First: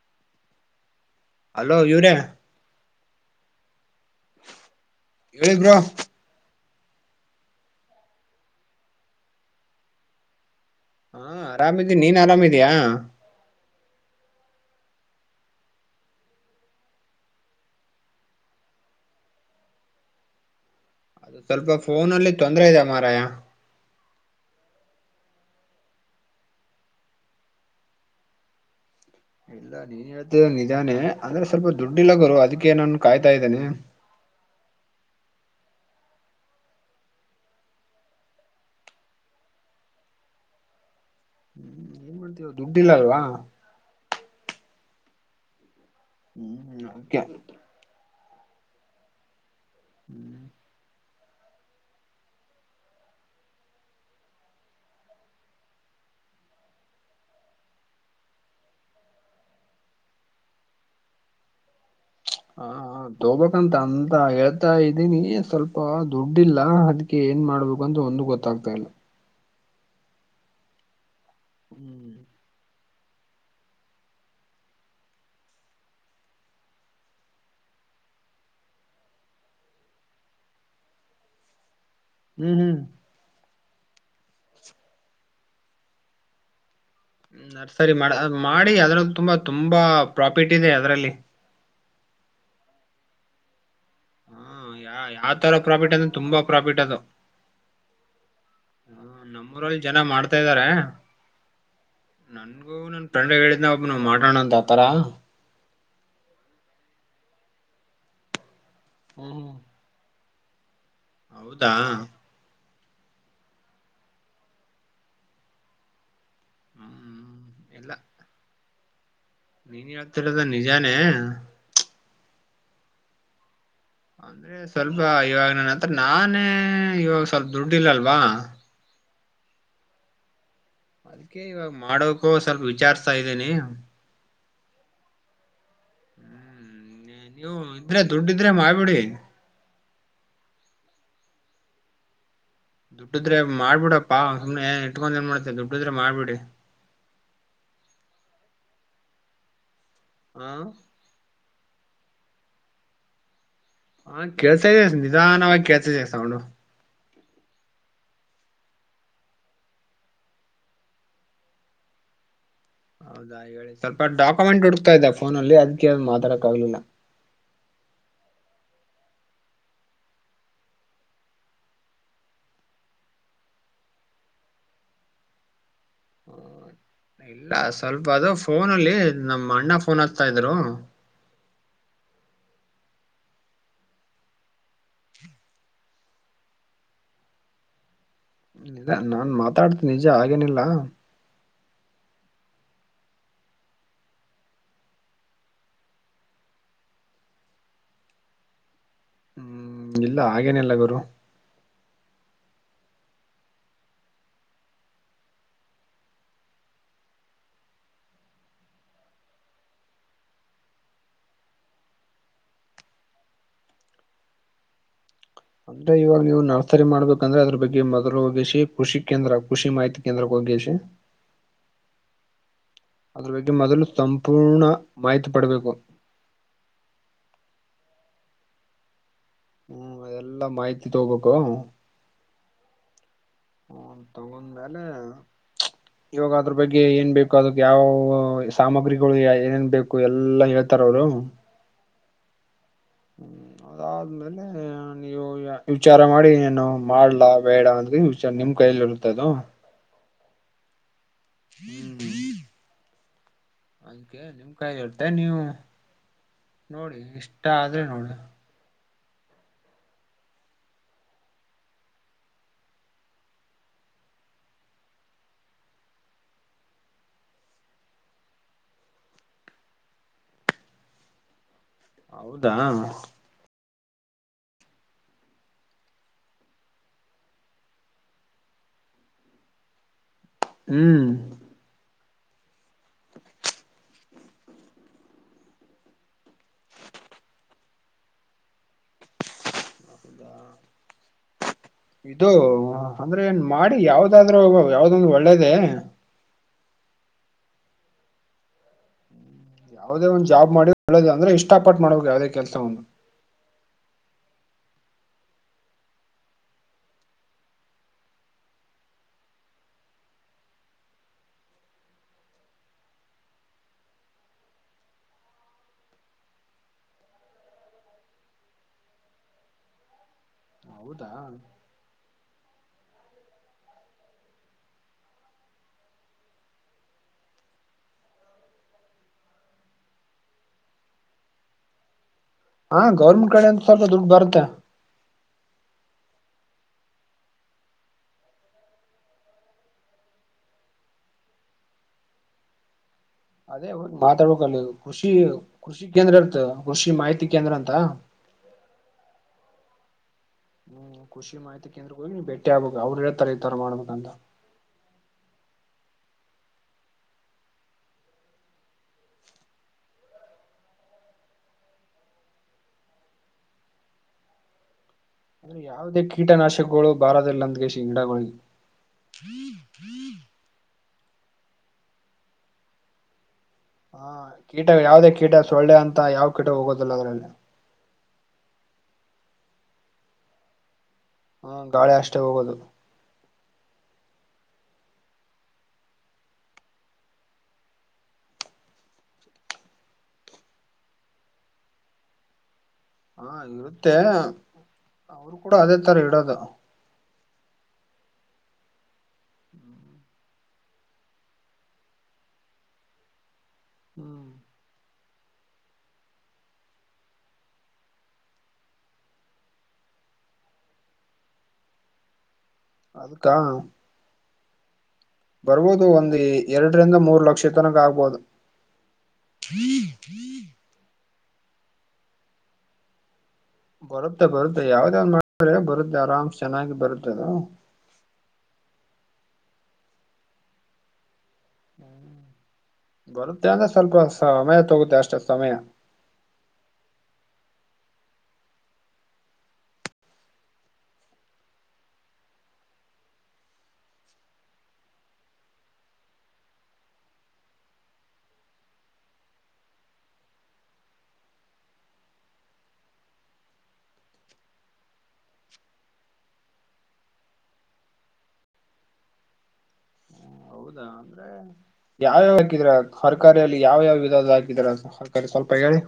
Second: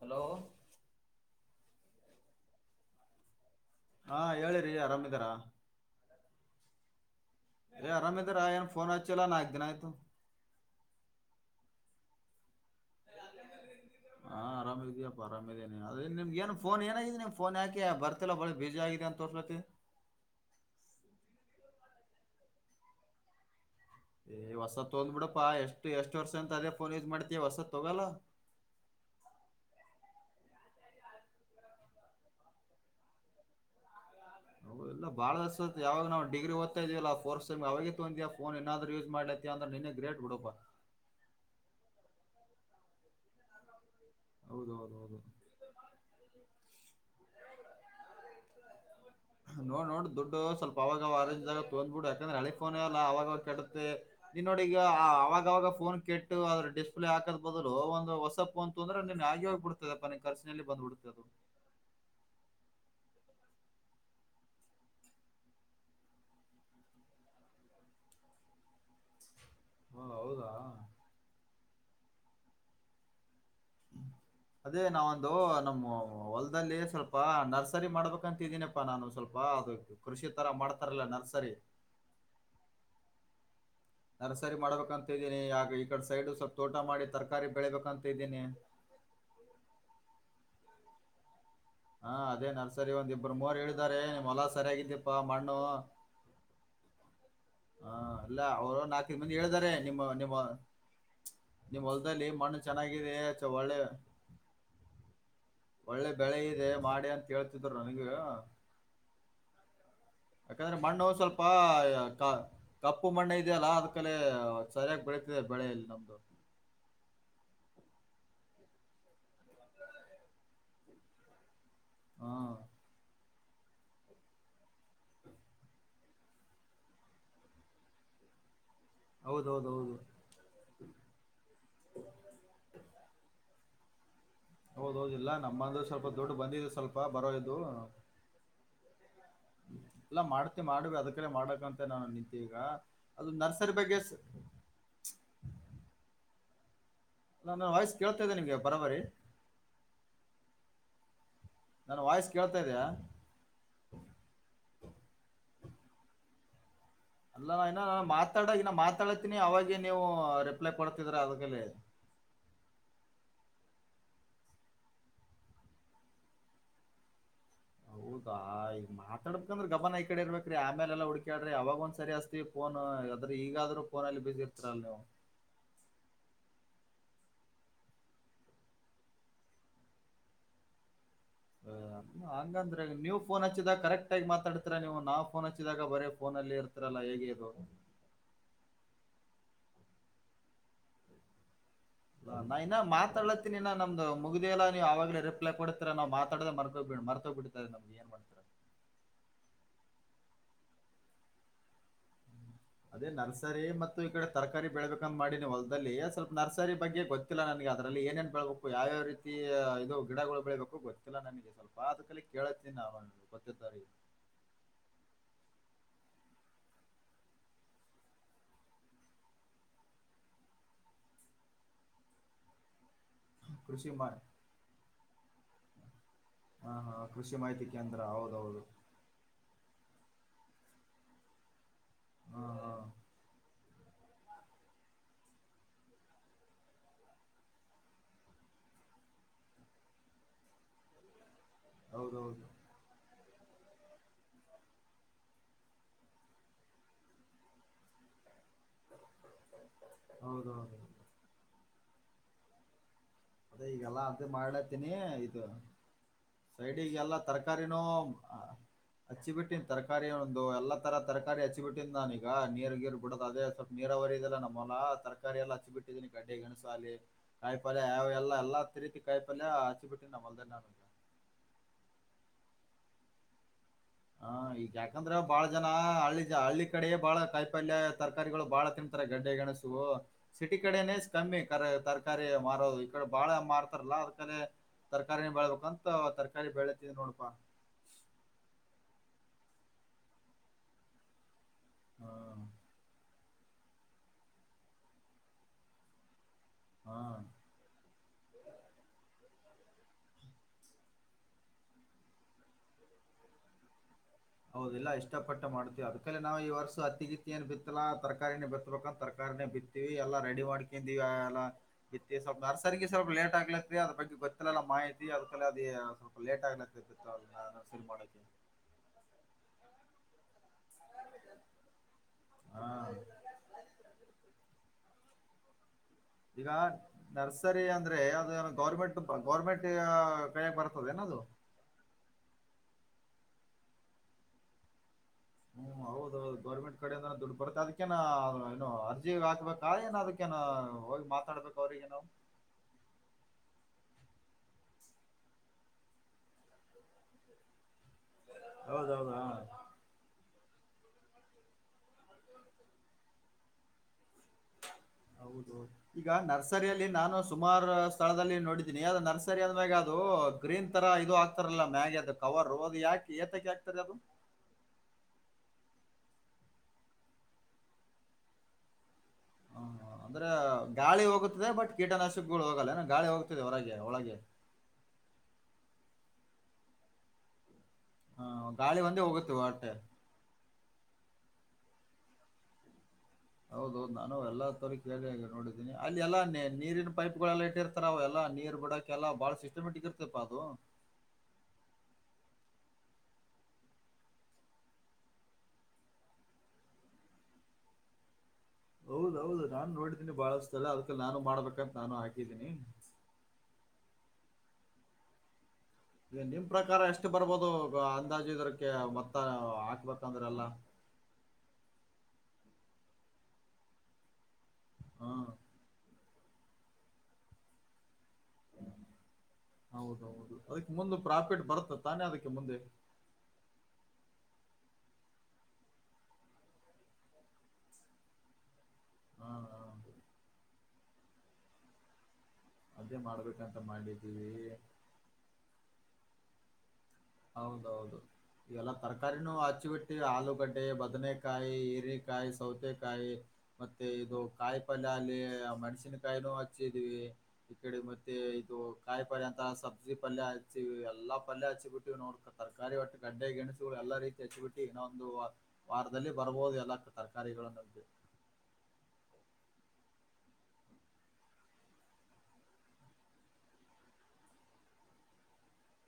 Hello hello ಇವರೆ ಹಾ ಹೇಳಿರಿ ಆರಾಮಿದಿರಾ ಬ್ರೊ ಎ ಅರಾಮಿದ್ರ ಆ ಏನ ಫೋನ್ ಹಚ್ಚಿಲ್ಲಾ ನಾಕ ದಿನ ಆಯತು ಹಾ ಆರಾಮಿದೀನಿ ನೀನ್ ಆರಾಮಿದಿಯಾ [inaudible] ಹಾ ಆರಾಮಾಗಿದ್ಯಾವಪ್ಪ ಆರಾಮಿದಿನಿ ಅದ ನಿಮ್ ಏನ್ ಫೋನ್ ಏನಾಗಿದೆ ಫೋನ್ ಯಾಕೆ ಬರ್ತಿಲ್ಲ ಒಳಿ ಬಿಜಿ ಆಗಿದೆ ಅಂತ ತೂಸಲತ್ತಿ ಅದು ಸ್ವಲ್ಪ ಫೋನ ಅಲ್ಲಿ ತೊಂದ್ರೆ ಇದೆ ಮಹಾರಾಯ ಏ ಹೊಸದ ತೊಂದಬಿಡಪ್ಪಾ ಎಷ್ಟ ಎಷ್ಟ ವರ್ಷ ಅಂತ ಅದೇ ಫೋನ್ ಯೂಸ್ ಮಾಡ್ತಿಯಾ ಹೊಸದ ತೊಗಲ್ಲ ಇಲ್ಲ ನೀನ್ ಹೇಳ್ತಾ ಇರದು ನಿಜಾನೆ ಅಂದ್ರೆ ಸ್ವಲ್ಪ ದುಡ್ಡಿಲ್ಲ ಗುರು ಅದಕ್ಕೆ ನಾನು ಕಾಯ್ತಾ ಇದ್ದೇನಿ ಹ ಇಲ್ಲ ಬಾಳ ದಿವಸಾತ್ ಯಾವಾಗ ನಾವ ಡಿಗ್ರಿ ಓದ್ತಾ ಇದೀವಲ್ಲ ಫೋರ್ತ ಸೇಮ ಅವಾಗೇ ತೊಂದಿ ಆ ಫೋನ್ ಇನ್ನಾದ್ರು ಯೂಸ್ ಮಾಡ್ತಿ ಅಂದ್ರ ನಿನ್ನೆ ಗ್ರೇಟ್ ಬೀಡಪಾ ಏನ್ ದುಡ್ಡಿಲ್ಲ ಅಲ್ವಾ ಹೌದೌದ ಹೌದು ಹ್ಮ್ ಅದಕ್ಕೆ ನೋಡ್ ನೋಡು ದುಡ್ಡು ಸ್ವಲ್ಪ ಅವಗವಾಗ ಅರಂಜಾದಾಗ ತೊಂಡಬಿಡು ಯಾಕಂದ್ರೆ ಹಳಿ ಫೋನ್ ಅಲ್ಲ ಅವಾಗವಾಗ ಕೆಡುತ್ತೆ ನೀನ್ ನೋಡಿ ಈಗ ಅವಾಗವಾಗ ಫೋನ್ ಕೆಟ್ಟು ಅದ್ರ ಡಿಸ್ಪ್ಲೇ ಹಾಕದ್ ಬದಲು ಒಂದು ಹೊಸ ಫೋನ್ ತೊಂದ್ರ ನೀನಗ ಆಗೆ ಹೋಗ್ಬಡ್ತದೆಪ್ಪ ನೀನ್ ಖರ್ಚಿನಲ್ಲಿ ಬಂದಬಿಡತದು ಹಾ ಹಾ ತೂಬೇಕಂತ ಅಂತ ಹೇಳ್ತಾ ಇದ್ದೀನಿ ಸ್ವಲ್ಪ ದುಡ್ಡ ಇಲ್ಲ ಅದಕ್ಕೆ ಏನ್ ಮಾಡ್ಬೇಕಂತ ಒಂದು ಗೊತ್ತ ಗೊತ್ತಾಗ್ತಾ ಇಲ್ಲ ಹಾ ಹೌದಾ ಹ್ಮ್ ಹ್ಮ್ ಅದೇ ನಾವೊಂದು ನಮ್ಮ ಹೊಲ್ದಲ್ಲಿ ಸ್ವಲ್ಪ ನರ್ಸರಿ ಮಾಡ್ಬೇಕಂತಿದೀನಪ್ಪಾ ನಾನು ಸ್ವಲ್ಪ ಅದು ಕೃಷಿ ತರ ಮಾಡ್ತಾರಲ್ಲಾ ನರ್ಸರಿ ಹ್ಮ್ ಹ್ಮ್ ನರ್ಸರಿ ಮಾಡ್ಬೇಕಂತ ಇದೀನಿ ಆಗ ಈ ಕಡೆ ಸೈಡ್ ಸ್ವಲ್ಪ ತೋಟ ಮಾಡಿ ತರಕಾರಿ ನರ್ಸರಿ ಬೆಳಿಬೇಕಂತ ಮಾಡ ಇದ್ದೀನಿ ಮಾಡಿ ಅದ್ರಲ್ಲಿ ತುಂಬಾ ತುಂಬಾ ಪ್ರಾಫಿಟ್ ಇದೆ ಅದರಲ್ಲಿ ಹಾ ಅದೇ ನರ್ಸರಿ ಒಂದ್ ಇಬ್ಬರು ಮೂರ್ ಹೇಳಿದಾರೆ ನಿಮ್ಮ್ ಹಾ ಹೊಲಾ ಯಾ ಸರಿಯಾಗಿದ್ದೀಪ್ಪಾ ಯಾವ ಮಣ್ಣು ತರ ಪ್ರಾಫಿಟ್ ಅಂದ್ರೆ ತುಂಬಾ ಪ್ರಾಫಿಟ್ ಅದು ಹ ಇಲ್ಲಾ ಅವರು ಹ್ಮ ನಾಕೈದು ಮಂದಿ ಹೇಳ್ದಾರೆ ನಮ್ಮೂರಲ್ಲಿ ಜನ ನಿಮ್ಮ ನಿಮ್ಮ ಮಾಡ್ತಾ ಇದ್ದಾರೆ ನಿಮ್ ಹೊಲ್ದಲ್ಲಿ ಮಣ್ಣ ನನ್ಗೂ ನನ್ ಚೆನ್ನಾಗಿದೆ ಫ್ರೆಂಡ್ ಹೇಳಿದ್ನ ಒಳ್ಳೆ ಒಬ್ನು ಮಾಡೋಣ ಅಂತ ಆತರ ಹ್ಮ್ ಒಳ್ಳೆ ಬೆಳೆ ಇದೆ ಮಾಡಿ ಅಂತ ಹೇಳುತ್ತಿದ್ದರು ನನಗೂ ಹ್ಮ ಹ್ಮ ಯಾಕಂದ್ರೆ ಮಣ್ಣು ಸ್ವಲ್ಪ ಕ ಕಪ್ಪು ಮಣ್ಣ ಇದೆಯಲ್ಲಾ ಅದ್ ಕಲೆ ಸರಿಯಾಗಿ ಬೆಳತಿದೆ ಬೆಳೆಯಲ್ಲಿ ನಮ್ದು ಹ್ಮ್ ಎಲ್ಲಾ ನೀನ್ ಹೇಳ್ತಿರೋದ ನಿಜಾನೇ ಹಾ ಅಂದ್ರೆ ಸ್ವಲ್ಪ ಇವಾಗ ನನ್ನ ಹತ್ರ ನಾನೇ ಇವಾಗ ಸ್ವಲ್ಪ ದುಡ್ಡುಲ್ಲಲ್ವಾ ಹೌದೌದ ಹೌದು ಅ ಇವಾಗ ಮಾಡೋಕು ಸ್ವಲ್ಪ ವಿಚಾರ್ಸ್ತಾ ಇದ್ದೇನಿ ಹೌದೌದ ಇಲ್ಲ ನಮ್ಮ ಅಂದ್ರೆ ಸ್ವಲ್ಪ ದೊಡ್ ಬಂದಿ ಸ್ವಲ್ಪ ಬರೋ ನೀವು ಇದು ಇದ್ರೆ ದುಡ್ಡಿದ್ರೆ ಮಾಡ್ಬಿಡಿ ಇಲ್ಲ ಮಾಡ್ತಿ ಮಾಡವಿ ಅದಕ್ರ ಮಾಡಕಂತ ನಾನು ನಿಂತೆ ಈಗ ಅದು ದುಡ್ಡಿದ್ರೆ ನರ್ಸರಿ ಬಗ್ಗೆ ಸ್ ಮಾಡ್ಬಿಡಪ್ಪಾ ಸು್ನೆಏ ಇಟ್ಕೊಂಡ್ ಏನ್ ಮಾಡ್ತೆ ದುಡ್ಡಿದ್ರೆ ಮಾಡ್ಬಿಡಿ ನಾನ ವಯಸ್ ಕೇಳ್ತಾ್ದನೆ ನಿಂಗೆ ಬರಾಬರಿ ಹಾ ನನ್ ವಾಯ್ಸ್ ಕೇಳ್ತಾ ಇದ್ದಯಾ ಹಾ ಕೇಳ್ಸಾ ಇದ ನಿಧಾನವಾಗಿ ಕೇಳ್ಸ ಇದ ಸೌಂಡು ಅಲ್ಲ ನಾ ಇನ ನಾನ ಮಾತಾಡ ಈ ನ ಮಾತಾಡತೀನಿ ಅವಾಗೆ ನೀವು ರಿಪ್ಲೈ ಕೊಡ್ತಿದ್ರ ಅದಕ್ಕೆಅಲೆ ಹೌದಾ ಸ್ವಲ್ಪ ಡಾಕ್ಯುಮೆಂಟ್ ಹುಡುಕ್ತಾ ಇದ್ದೆ ಇದದೆ ಫೋನ ಅದಕ್ಕೆ ಅ ಮಾತಾಡಕ್ ಆಗ್ಲಿಲ್ಲ ಹೌದಾ ಈಗ ಮಾತಾಡ್ಬೇಕಂದ್ರೆ ಗಮನ ಈ ಕಡೆ ಇರ್ಬೇಕ್ರೀ ಆಮೇಲೆಲ್ಲ ಹುಡ್ಕ್ಯಾಡ್ರಿ ಅವವಾಗ ಒಂದ್ ಸರಿ ಅಸ್ತಿ ಫೋನ್ ಆದದ್ರೂ ಈಗಾದ್ ಫೋನ ಅಲ್ಲಿ ಬಿಸಿಿ ಇರ್ತರಲ್ಲ ನೀವು ಇಲ್ಲ ಸ್ವಲ್ಪ ಅದು ಫೋನ ಅಲ್ಲಿ ನಮ್ಮ್ ಅಣ್ಣ ಫೋನ್ ಹಸ್ತ ಇದ್ರು ಹಂಗಂದ್ರೆ ನೀವು ಫೋನ್ ಹಚ್ಚಿದಾಗ ಕರೆಕ್ಟ್ ಆಗಿ ಮಾತಾಡ್ತರಾ ನೀವು ನಾವಾ ಫೋನ್ ಹಚ್ಚಿದಾಗ ಬರ ಫೋ ಅಲ್ಲಿ ಇರ್ತ ಹತ್ರಲ್ಲ ಹೇಗೆ ಇದು ಇದ ನಾನ್ ಮಾತಾಡ್ತ ನಿಜ ಹಾಗೇನಿಲ್ಲಾ ಾ ನಾ ಇನ್ನಾ ಮಾತಾಡತಿನಿನ ನಮ್ದ ಮುಗಿದಿಯ ಎಾ ನೀವು್ವಾಗಲ ರಿಪ್ಲೈ ಕೊಡ್ತೀರ ನಾ ಮಾತಡ್ದ ಮರ್ಕೋ್ಬೇಡ್ ಮರ್ ಬಿಡತರ್ ನಮ್ಗೆ ಎನ್ ಮಾಡತ ಹ್ಮ್ ಇಲ್ಲ ಹಾಗೇನೆಲ್ಲ ಗುರು ಹ್ಮ್ ಅದೇ ನರ್ಸರಿ ಮತ್ತು ಈ ಕಡೆ ತರಕಾರಿ ಬೆಳಬೇಕಂದ ಮಾಡಿನ ಹೊಲ್ದಲ್ಲಿ ಸ್ವಲ್ಪ ನರ್ಸರಿ ಬಗ್ಗೆ ಗೊತ್ತ ಗೊತ್ತಿಲ್ಲ ನನಗೆ ಅದರಲ್ಲಿ ಏನೇನ್ ಬೆಳಳ್ಬೇಕು ಯಾವ್ಯಾವ ರೀತಿ ಇದು ಗಿಡಗಳು ಬೆಳೀಬೇಕು ಗೊತ್ತಿಲ್ಲ ನನಗೆ ಸ್ವಲ್ಪ ಆದ ಕಲಿ ಕೇಳತ್ತೀನಿ ನಾ ಗೊತ್ತ ಅಂದ್ರೆ ಇವಾಗ ನೀವು ನರ್ಸರಿ ಮಾಡ್ಬೇಕಂದ್ರೆ ಅದ್ರ ಬಗ್ಗೆ ಮೊದಲು ಹೋಗಿ ಕೃಷಿ ಕೇಂದ್ರ ಕೃಷಿ ಮಾಹಿತಿ ಕೇಂದ್ರಕ್ಕೆ ಹೋಗಿಸಿಿ ಅದ್ರ ಬಗ್ಗೆ ಮೊದಲು ಕೃಷಿ ಮಾ ಸಂಪೂರ್ಣ ಮಾಹಿತಿ ಪಡಬೇಕು ಹಾ ಹಾ ಕೃಷಿ ಮಾಹಿತಿ ಕೇಂದ್ರ ಹೌದೌದು ಹ್ಮ್ ಅದೆಲ್ಲಾ ಮಾಹಿತಿ ತಗೋಬೇಕು ಹಾ ಹಾ ಹ ತಗೊಂಡಲೆ [inaudible] ಇವಾಗ ಅದ್ರ ಬಗ್ಗೆ ಏನ್ ಬೇಕು ಅದಕ್ ಯಾವ ಸಾಮಗ್ರಿಗಳು ಏನೇನ್ ಬೇಕು ಎಲ್ಲಾ ಹೇಳ್ತಾರ ಅವರು ಹೌದೌದು ಹ್ಮ್ ಅದಾದ್ಮೇಲೆ ನೀವು ವಿಚಾರ ಮಾಡಿ ಏನು ಮಾಡ್ಲಾ ಬೇಡ ಅಂದ ವಿಚಾರ ನಿಮ್ ಕೈಯಲ್ಲಿ ಇರುತ್ತೆ ಅದು ಹೌದೌದು [inaudible] ಹ್ಮ್ ಅದೇ ಎಲ್ಲ ಈಗಲ್ಲಾ ಅಂತ ಅದಕ್ಕೆ ನಿಮ್ ಕೈಲಿ ಮಾಡ್ಲಾತೀನಿ ಇರುತ್ತೆ ನೀವು ಇದು ಸೈಡಿಗೆ ನೋಡಿ ಎಲ್ಲ ಇಷ್ಟ ತರಕಾರಿನೂ ಆದ್ರೆ ನೋಡಿ ಹಚ್ಚಿಬಿಟ್ಟನ್ ತರಕಾರಿ ಒಂದು ಎಲ್ಲ ತರ ತರಕಾರಿ ಹಚ್ಚಿಬಿಟ್ಟೀನ್ ನಾನೀಗ ನೀರ್ ಗೀರು ಬಿಡೋ ಅದೇ ಸ್ವಲ್ಪ ನೀರಾವರಿ ಇದೆಲ್ಲ ನಮ್ಮಲ್ಲಾ ತರಕಾರಿ ಎಲ್ಲ ಹಚ್ಚಿ ಬಿಟ್ಟಿದ್ದೀನಿ ಕಡ್ಡೆ ಗಣಸು ಅಲ್ಲಿ ಕಾಯಿ ಪಾಲ್ ಯಾವ ಎಲ್ಲ ಎಲ್ಲ ಅ ರೀತಿ ಕಾಯಿ ಪಲ್ಯ ಹಚಿ ಬಿಟ್ಟಿ ನಮ್ಮ ಅಲ್ದೇ ನ ಹೌದಾ ಹ ಈಗ ಯಾಕಂದ್ರ ಬಾಳ ಜನ ಹಳ್ಳಿ ಹಳ್ಳಿ ಕಡೆ ಬಾಳ ಕಾಯಿ ಪಲ್ಯ ತರಕಾರಿಗಳು ಬಾಳ ತಿನ್ ಗಡ್ಡೆಗಣಸು ಸಿಟಿ ಕಡೆನ ಹ್ಮ್ ಕಮ್ಮಿ ಕ ತರ್ಕ ತಕಾರಿ ಮಾರೋದು ಈ ಕಡೆ ಬಾಳ ಮಾರ್ತಾರಲ್ಲ ಅದಕಲೇ ತರಕಾರಾರಿನ ಬೆಳ್ಬೇಕಂತ ತರಕಾರಿ ಬೆಳತಿದ ನೋಡಪಾ ಹಾ ಇದು ಅಂದ್ರೆ ಏನ್ ಮಾಡಿ ಯಾವ್ದಾದ್ರು ಯಾವ್ದೊಂದ್ರ ಒಳ್ಳೇದೇ ಹ್ಮ ಯಾವವುದೇ ಒಂದ ಜಾಬ್ ಮಾಡಿಳ್ಳದ ಅಂದ್ರೆ ಇಷ್ಟಪಟ್ಟ ಮಾಡಬೇಕ ಯಾವ್ದೇ ಕೆಲಸ ಒಂದು ಹೌದಲ್ಲ ಇಷ್ಟ ಪಟ್ಟ ಮಾಡ್ತೀವಿ ಅದಕಲ್ಲಿ ನಾವು ಈ ವರ್ಷ ಅತ್ತಿಗಿತ್ತ ಏನ್ ಬಿತ್ತಲ್ಲಾ ತರಕಾರಿನೇ ಬಿತ್ಬೇಕಂದ ತರಕಾರಿನೇ ಬಿ ವಿ ಎಲ್ಲಾ ರೆಡಿ ಮಾಡ್ಕೊಂಡಿವವಿ ಎಲ್ಲಾ ಇ ಸ್ವಲ್ಪ ನರ್ಸರಿಗೆ ಸ್ವಲ್ಪ ಲೇಟ್ ಆಗ್ಲತ್ ಅದ ಬಗ್ಗೆ ಗೊತ್ತಲೆಲ್ಲಾ ಮಾಹಿತಿ ಅದಕಲ್ಲ ಅದ ಸ್ವಲ್ಪ ಲೇಟ್ ಆಗತಿತ್ತು ಮಾಡಕ್ಕೆ ಹೌದಾ ಹ್ಮ ಈಗಾರ್ ನರ್ಸರಿ ಅಂದ್ರೆ ಅದು ಗೌರ್ಮೆಂಟ್ ಗೌರ್ಮೆಂಟ್ ಕೈಗ ಬರ್ತದೇಏನ ಅದು ಹಾ ಗೌರ್ಮೆಂಟ್ ಕಡೆ ಅಂದು ಸ್ವಲ್ಪ ದುಡ್ಡು ಬರ್ತ್ತೆ ಹ್ಮ ಹೌದು ಹೌ ಗೌರ್ಮೆಂಟ್ ಕಡೆಯಿಂದ ದುಡ್ಡು ಬರುತ್ತೆ ಅದಕ್ಕೇ ಏನು ಅರ್ಜಿ ಹಾಕ್ಬೇಕ ಏ ಅದಕ್ಕೇ ಹೋಗಿ ಸ ಬಾರಿ ಜನವು [unintelligible] ಅದೇ ಹ ಮಾತಾಡ್ಬೇಕ ಕೃಷಿ ಕೃಷಿ ಕೇಂದ್ರ ಇರ್ತ ಕೃಷಿ ಮಾಹಿತಿ ಕೇಂದ್ರ ಅಂತ ಹೌದೌದ ಹಾ ಕೃಷಿ ಮಾಹಿತಿ ಕೇಂದ್ರ ಕನ್ನಡ ಹೋಗಿ ಬೆಟ್ಟಿ ಆಗಬೇಕ ಅವ್ರ ಹೇಳತರ ಈ ತರ ಮಾಡಬಕ ಅಂತ [unintelligible] ಹೌದು ಈಗ ನರ್ಸರಿಯಲ್ಲಿ ನಾನು ಸುಮಾರು ಸ್ಥಳದಲ್ಲಿ ನೋಡಿದ್ದೀನಿ ಅ ನರ್ಸರಿ ಅಂದ್ಮ್ಯಾಗ ಅದು ಗ್ರೀನ್ ತರ ಇದು ಆಗ್ತಾರಲ್ಲ ಮ್ಯಾಗಿ ಅದು ಕವರ್ ಅದು ಯಾಕೆ ಏತಕ ಹಾಕ್ತಾರೆ ಅದು ಅಂದ್ರೆ ಯಾವುದೇ ಕೀಟನಾಶಕಗಳು ಬಾರದಿಲ್ಲ ಅಂದ್ಗೆಸಿ ಗಿಡಗಳಿಗೆ ಹಾ ಅಂದ್ರೆ ಗಾಳಿ ಹೋಗ್ತಿದೆ ಬಟ್ ಕೀಟನಾಶಕಗಳು ಹೋಗಲ್ಲ ಗಾಳಿ ಹೋಗ್ತದೆ ಹೊರ ಹಾ ಕೀಟ ಯಾವ್ದೇ ಕೀಟ ಸೊಳ್ಳೆ ಅಂತ ಯಾವ್ ಕೀಟ ಹೋಗೋದಿಲ್ಲ ಅದ್ರಲ್ಲಿ ಹಾ ಗಾಳಿ ಒಂದೇ ಹೋಗುತ್ತೆ ಹೊಟ್ಟೆ ಹ್ಮ ಗಾಳಿ ಅಷ್ಟೇ ಹೋಗೋದು ಹೌದೌನಾನು ಎಲ್ಲ ತೋರಿ ಕೇಳಿ ನೋಡಿದ್ದೀನಿ ಅಲ್ಲಿ ಎಲ್ಲಾ ನೀರಿನ ಪೈಪ್ ಗಳೆಲ್ಲ ಇಟ್ಟಿರ್ತಾರೆ ಅವೆಲ್ಲಾ ನೀರ್ ಕೂಡ ಎಲ್ಲ ಬಾಳ ಸಿಸ್ಟಮ್ಯಾಟಿಕ್ ಇರ್ತೈಪಾ ಅದು ಹಾ ಇರುತ್ತೆ ಅವರು ಕೂಡ ಅದೇ ತರ ಇಡೋದು ಹೌದೌದು ನಾನು ನೋಡಿದ್ದೀನಿ ಬಾಳಷ್ಟ ಅಲ್ಲ ಅದ್ಕಲ್ಲಿ ನಾನು ಮಾಡ್ಬೇಕಂತ ನಾನು ಹಾಕಿದ್ದೀನಿ ಹ್ಮ್ ಈ ನಿಮ್ ಪ್ರಕಾರ ಎಷ್ಟು ಬರ್ಬೋದು ಅಂದಾಜ ಇದ್ರಕ್ಕೆ ಮತ್ತ ಹಾಕ್ಬೇಕಂದ್ರೆ ಎಲ್ಲಾ ಅದುಕ [unintelligible] ಹಾ ಬರ್ಬೋದು ಒಂದು ಎರಡರಿಂದ ಮೂರು ಲಕ್ಷ ತನಕ ಆಗ್ಬಹುದು ಹೌದೌದು ಅದಕ್ ಮುಂದೆ ಪ್ರಾಫಿಟ್ ಬರುತ್ತ ತಾನೇ ಅದಕ್ಕೆ ಮುಂದೆ ಬರುತ್ತೆ ಬರುತ್ತೆ ಯಾವ್ದಾವ್ ಮಾಡಿದ್ರೆ ಬರುತ್ತೆ ಆರಾಮ್ಸ ಚೆನ್ನಾಗಿ ಬರುತ್ತದು ಹಾ ಹಾ ಅದೇ ಬರುತ್ತೆ ಮಾಡ್ಬೇಕಂತ ಅಂದ್ರೆ ಸ್ವಲ್ಪ ಮಾಡಿದೀವಿ ಸಮಯ ತಗುತ್ತೆ ಅಷ್ಟೆ ಸಮಯ. ಹೌದೌದು ಇವೆಲ್ಲ ತರಕಾರಿನೂ ಹಚ್ಚಿ ಬಿಡ್ತವಿ ಆಲೂಗಡ್ಡೆ ಬದನೆಕಾಯಿ ಈರೆಕಾಯಿ ಸೌತೆಕಾಯಿ ಮತ್ತೆ ಇದು ಕಾಯಿ ಪಲ್ಯ ಅಲ್ಲಿ ಮೆಣ್ಸನ್ಕಾಯಿನೂ ಹಚ್ಚಿದೀವಿ. ಈ ಕಡೆ ಮತ್ತೆ ಇದು ಕಾಯಿ ಪಲ್ಯ ಅಂತ ಸಬ್ಜಿ ಪಲ್ಯ ಹಚ್ಚಿವ್ ಎಲ್ಲಾ ಪಲ್ಯ ಹಚ್ಚಿಬಿ ತೀವ್ ನೋಡ್ಕ ತರಕಾರಿ ಒಟ್ಟು ಗಡ್ಡೆ ಗೆಣಸುಗಳು ಎಲ್ಲಾ ರೀತಿ ಹೆಚ್ಚಿ ಬಿಟ್ಟು ಏನೋ ಒಂದು ವಾರದಲ್ಲಿ ಬರ್ಬೋದು ಎಲ್ಲ ತರಕಾರಿಗಳನ್ನಂತೂ ಹೌದಾ ಅಂದ್ರೆ ಯಾವ ಯಾವ ಹಾಕಿದರ ತರ್ಕಾರಿಯಲ್ಲಿ ಯಾವ ಯಾವ್ ವಿಧದ ಹಾಕಿದಿರ ತರ್ಕಾರಿ ಸ್ವಲ್ಪ ಹೇಳಿ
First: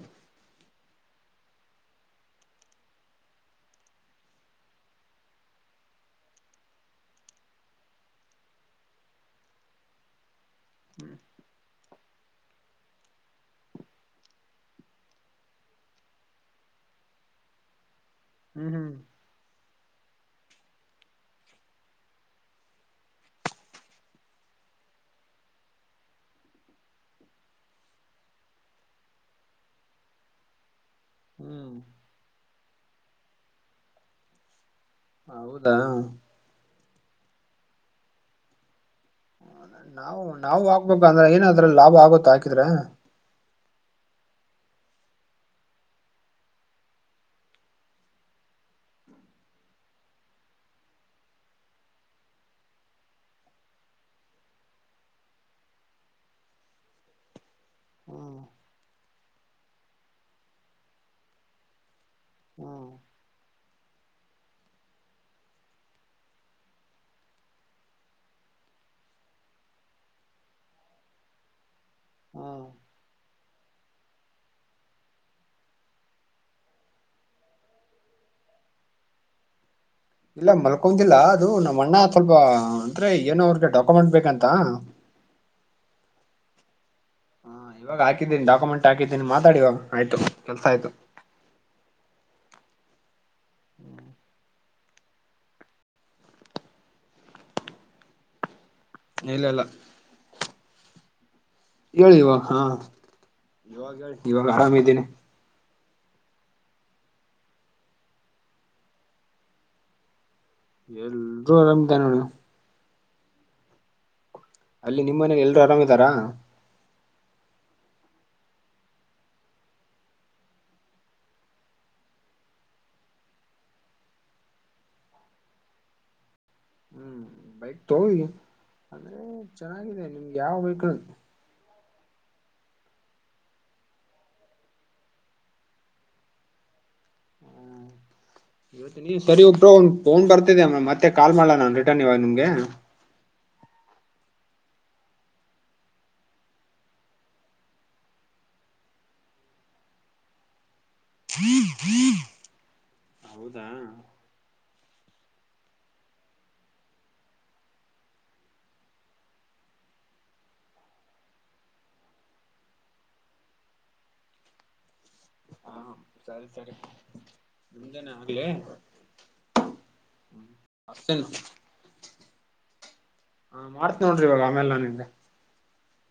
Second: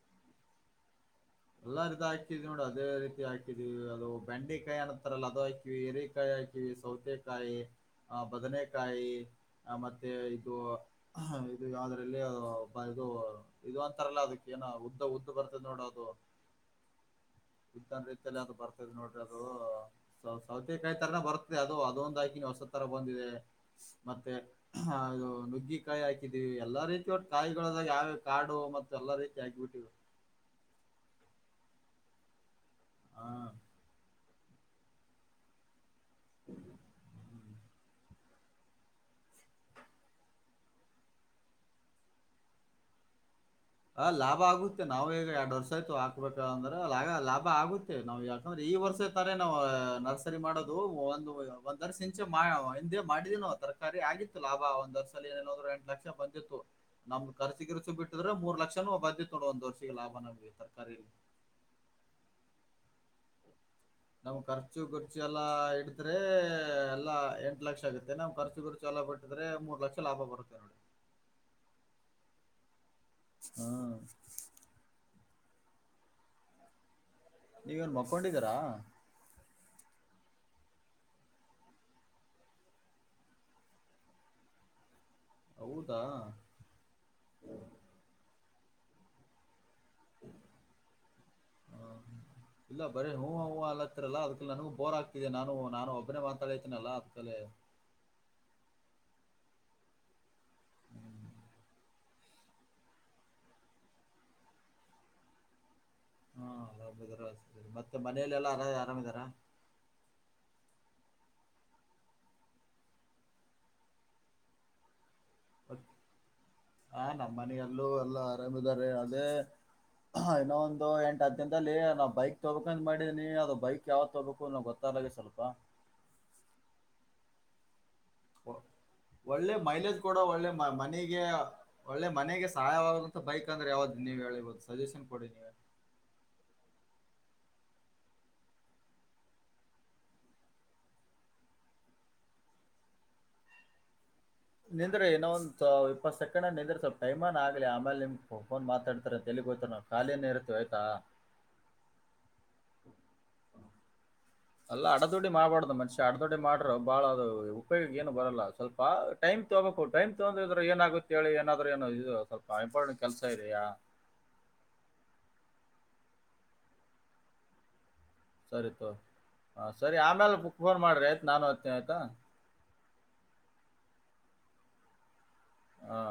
ಎಲ್ಲಾ ರೀದ್ ಹಾಕಿದ್ವಿ ನೋಡಿ ಅದೇ ರೀತಿ ಹಾಕಿದೀವಿ ಅದು ಬೆಂಡೆ ಕಾಯಿ ಅನ್ನತ್ತಾರಲ್ಲ ಅದು ಹಾಕಿವಿ ಎರಿಕಾಯಿ ಹಾ ಇ ಸೌತೆಕಾಯಿ ಆ ಬದನೆಕಾಯಿ ಆ ಮತ್ತೆ ಇದು ಆ ಇದು ಯಾದ್ರಲ್ಲಿ ಬ ಇದು ಇದು ಒಂತರಲ್ಲ ಅದಕ್ಕ ಏನ ಉದ್ದ ಉದ್ದ ಬರ್ತದ್ ನೋಡದು. ಇದ್ದಂದ ರೀತಿಯಲ್ಲಿ ಅದು ಹ್ಮ್ ಬರ್ತದ್ ಹ್ಮ್ ನೋಡ್ರಿ ಅದು ಸೌ ಸೌತೆಕಾಯಿ ತರನೆ ಬರುತ್ತೆ ಅದು ಅದೊಂದು ಹಾಕಿನಿ ಹೊಸ ತರ ಬಂದಿದೆ ಮತ್ತೆ ಹದು ನುಗ್ಗಿ ಕಾಯಿ ಹಾಕಿದೀವಿ ಎಲ್ಲಾ ರೀತಿ ಒಟ್ಟ ಕಾಯಿಗಳದಾಗ ಯಾವ ಕಾಡು ಮತ್ತ್ ಎಲ್ಲಾ ರೀತಿ ಹಾಕಿಬಿಟ್ಟಿವ್. ಹ್ಮ್ ಹಾ ಹೌದಾ ಹ್ಮ್ಮ್ ನಾವು ನಾವು ಹಾಕ್ಬೇಕ ಅಂದ್ರೆ ಏನದ್ರಲ್ ಲಾಭ ಆಗುತ್ತ ಹಾಕಿದ್ರೆ. ಅ ಲಾಭ ಆಗುತ್ತೆ ನಾವ್ ಈಗ ಎರಡು ವರ್ಷ ಆಯ್ತು ಹಾಕ್ಬೇಕ ಅಂದ್ರೆ ಲಾಗ ಲಾಭ ಆಗು ನಾವ್ ಯಾಕಂದ್ರೆ ಈ ವರ್ಷ ಇರ್ತಾರೆ ನಾವು ನರ್ಸರಿ ಮಾಡೋದು ಒನ್ ಒಂದ್ ವರ್ಶ ಹಿಂದೆ ಮಾಡಿದೀನೋ ತರಕಾರಿ ಆಗಿತ್ತು ಲಾಭ ಒಂದ ವರ್ಸಲಿ ಏನೇನಾದ್ರರು ಎಂಟು ಲಕ್ಷ ಬಂದಿತ್ತು. ನಮ್ ಕರ್ಸಿ ಗಿರ್ಸಿ ಬಿಟ್ಟಿದ್ರೆ ಹ್ಮ್ ಮೂರ್ ಲಕ್ಷನೋ ಬಂದಿತ್ತ್ ತಗೋ ಒಂದ್ ವರ್ಷಿಗೆ ಲಾಭ ನಮಗೆ ತರ್ಕಾರಿಲ್. ಹ್ಮ ನಮ್ ಖರ್ಚು ಗಿರ್ಚು ಎಲ್ಲಾ ಹಿಡಿದ್ರೆ ಎಲ್ಲಾ ಎಂಟ್ ಲಕ್ಷ ಆಗುತ್ತೆ ನಮ್ ಖರ್ಚು ಗಿರ್ ಚೆಲ್ಲ ಬಿಟ್ಟಿದ್ರೆ ಮೂರ್ ಲಕ್ಷ ಲಾಭ ಬರುತ್ತೆ ನೋಡಿ. ಹ್ಮ ಹ್ಮ್ ನೀವೇನ್ ಮಕ್ಕೊಂಡಿದಿರಾ. ಇಲ್ಲ ಮಲ್ಕೊಂದಿಲ್ಲ ಅದು ನಮ್ಮ ಅಣ್ಣ ಸ್ವಲ್ಪ ಅಂದ್ರೆ ಏನೋ ಅವ್ರಿಗೆ ಡಾಕ್ಯುಮೆಂಟ್ ಬೇಕಂತ ಹೌದಾ ಇವಾಗ್ ಹಾಕಿದೀನ್ ಡಾಕ್ಯುಮೆಂಟ್ ಹಾಕಿದ್ದಿನಿ ಮಾತಾಡಿವಾಗ ಆಯ್ತ ಕೆಲ್ಸ ಆಯ್ತು. ಹ ಇಲ್ಲ ಬರೀ ಹೂ ಹೂವು ಅಲ್ಲತ್ತರಲ್ಲ ಅದಕ್ಕ ನನಗೂ ಬೋರ್ ಆಗ್ ದೆ ನಾನು ನಾನು ಒಬ್ಬನೇ ಮಾತಾಡತೀನಲ್ಲ ಅದ್ಕಲೆ ಇಲ್ಲಲ್ಲ. ಹೇಳಿ ಇವಾಗ ಹಾ ಇವಾಗ ಇವಾಗ್ ಆರಾಮ ಇದ್ದೀನಿ. ಹಾ ಅರಾಮಿದ್ದಾರೆ [unintelligible] ಮತ್ತೆ ಮನಲೆಲ್ಲಾ ಆರದ್ ಆರಾಮಿದಾರ. ಎಲ್ರೂ ಆರಾಮಿದಾರ್ [unintelligible] ಅಲ್ಲಿ ನಿಮ್ ಮನೇಲಿ ಎಲ್ರು ಆರಾಮ್ ಇದಾರ. ಹಾ ನಮ್ಮ ಮನೆಯಲ್ಲೂ ಎಲ್ಲು ಆರಾಮಿದಾರೆ ಅದೇ ಇನ್ನೊ ಒಂದು ಎಂಟು ಹತ್ತು ದಿನದಲ್ಲಿ ನಾವ್ ಬೈಕ್ ತೊಗಬೇಕಂತ್ ಮಾಡಿನಿ ಅದು ಬೈಕ್ ಯಾವ್ದ ತಗೋಬೇಕು ಅನ್ನೋದ್ ಗೊ ತಾದಗೆ ಸ್ವಲ್ಪ ಹ್ಮ್ ಬೈಕ್ಟೊ. ಒಳ್ಳೆ ಮೈಲೇಜ್ ಕೊಡೊ ಒಳ್ಳೆ ಯಾವ ವೆಹಿಕಲ್ ಮನಿಗೆ. ಒಳ್ಳೆ ಮನೆಗೆ ಸಹಾಯವಾಗುವಂತ ಬೈಕ್ ಅಂದ್ರ ಯಾವ್ದ ನೀವು ಹೇಳಬಹುದು ಸಜಷನ್ ಕೊಡಿ ನೀವ. [unintelligible] ಹೇಳ್ತೀನಿ ಸರಿ ಬ್ರೋ ಒಂದ ಫೋನ್ ಬರ್ತಿದೆ ಮತ್ತೆ ಕಾಲ್ ಮಾಡ್ಲ ನಾನು ರಿಟರ್ನ್ ಇವಗ್ ನಿಮಗೆ. ನಿಂದ್ರು ಇನ್ನೊ ಒಂದು ಇಪ್ಪತ್ ಸೆಕಂಡ್ ನಿಂದ್ರು ಸ್ವಲ್ಪ ಟೈಮ್ ನಾ ಆಗ್ಲಿ ಅಮೇಲ್ ನಿಮ್ ಫೋನ್ ಮಾತಾಡ್ತಾರೆ ಎಲ್ಲಿಗ್ ಹೋಗ್ತಾನೆ ಅವ್ನು. ಕಾಲಿನೇ ಇರ್ತೀವಿ ಆಯ್ತಾ. [unintelligible] ಹೌದಾ. ಅಲ್ಲ ಅಡ್ಡದೊಡ್ಡಿ ಮಾಡಬಾರ್ದ ಮನುಷ್ಯ ಅಡ್ಡದೊಡ್ಡಿ ಮಾಡ್ರರು ಬಾಳ ಅದು ಉಪಯೋಗಕ್ಕೆ ಏನು ಬರಲ್ಲ ಸ್ವಲ್ಪ. ಟೈಮ್ ತಗೋಬೇಕು ಟೈಮ್ ತೊಂದಿದ್ರ ಏನಾಗುತ್ತ ಹೇಳಿ ಏನಾದ್ರೂ ಏನ ಇದು ಸ್ವಲ್ಪ ಇಂಪಾರ್ಟೆಂಟ್ ಕೆಲಸ ಇದಯಾ. ಹ ಸರಿ ಸರಿ ನಿಮ್ದನ. ಸರಿ ತೋ ಹಾಂ ಸರಿ ಆಮೇಲೆ ಬುಕ್ ಫೋನ್ ಮಾಡಿರಿ ಆಯ್ತು ಅಷ್ಟೇನು ನಾನು ಹಚ್ತಿನಿ ಆಯ್ತಾ. ಹಾ ಮಾಡ್ತನಿ ನೋಡ್ರಿ ಆಮೇಲೆ ನನ್ ಹಿಂದೆ. ಹಾ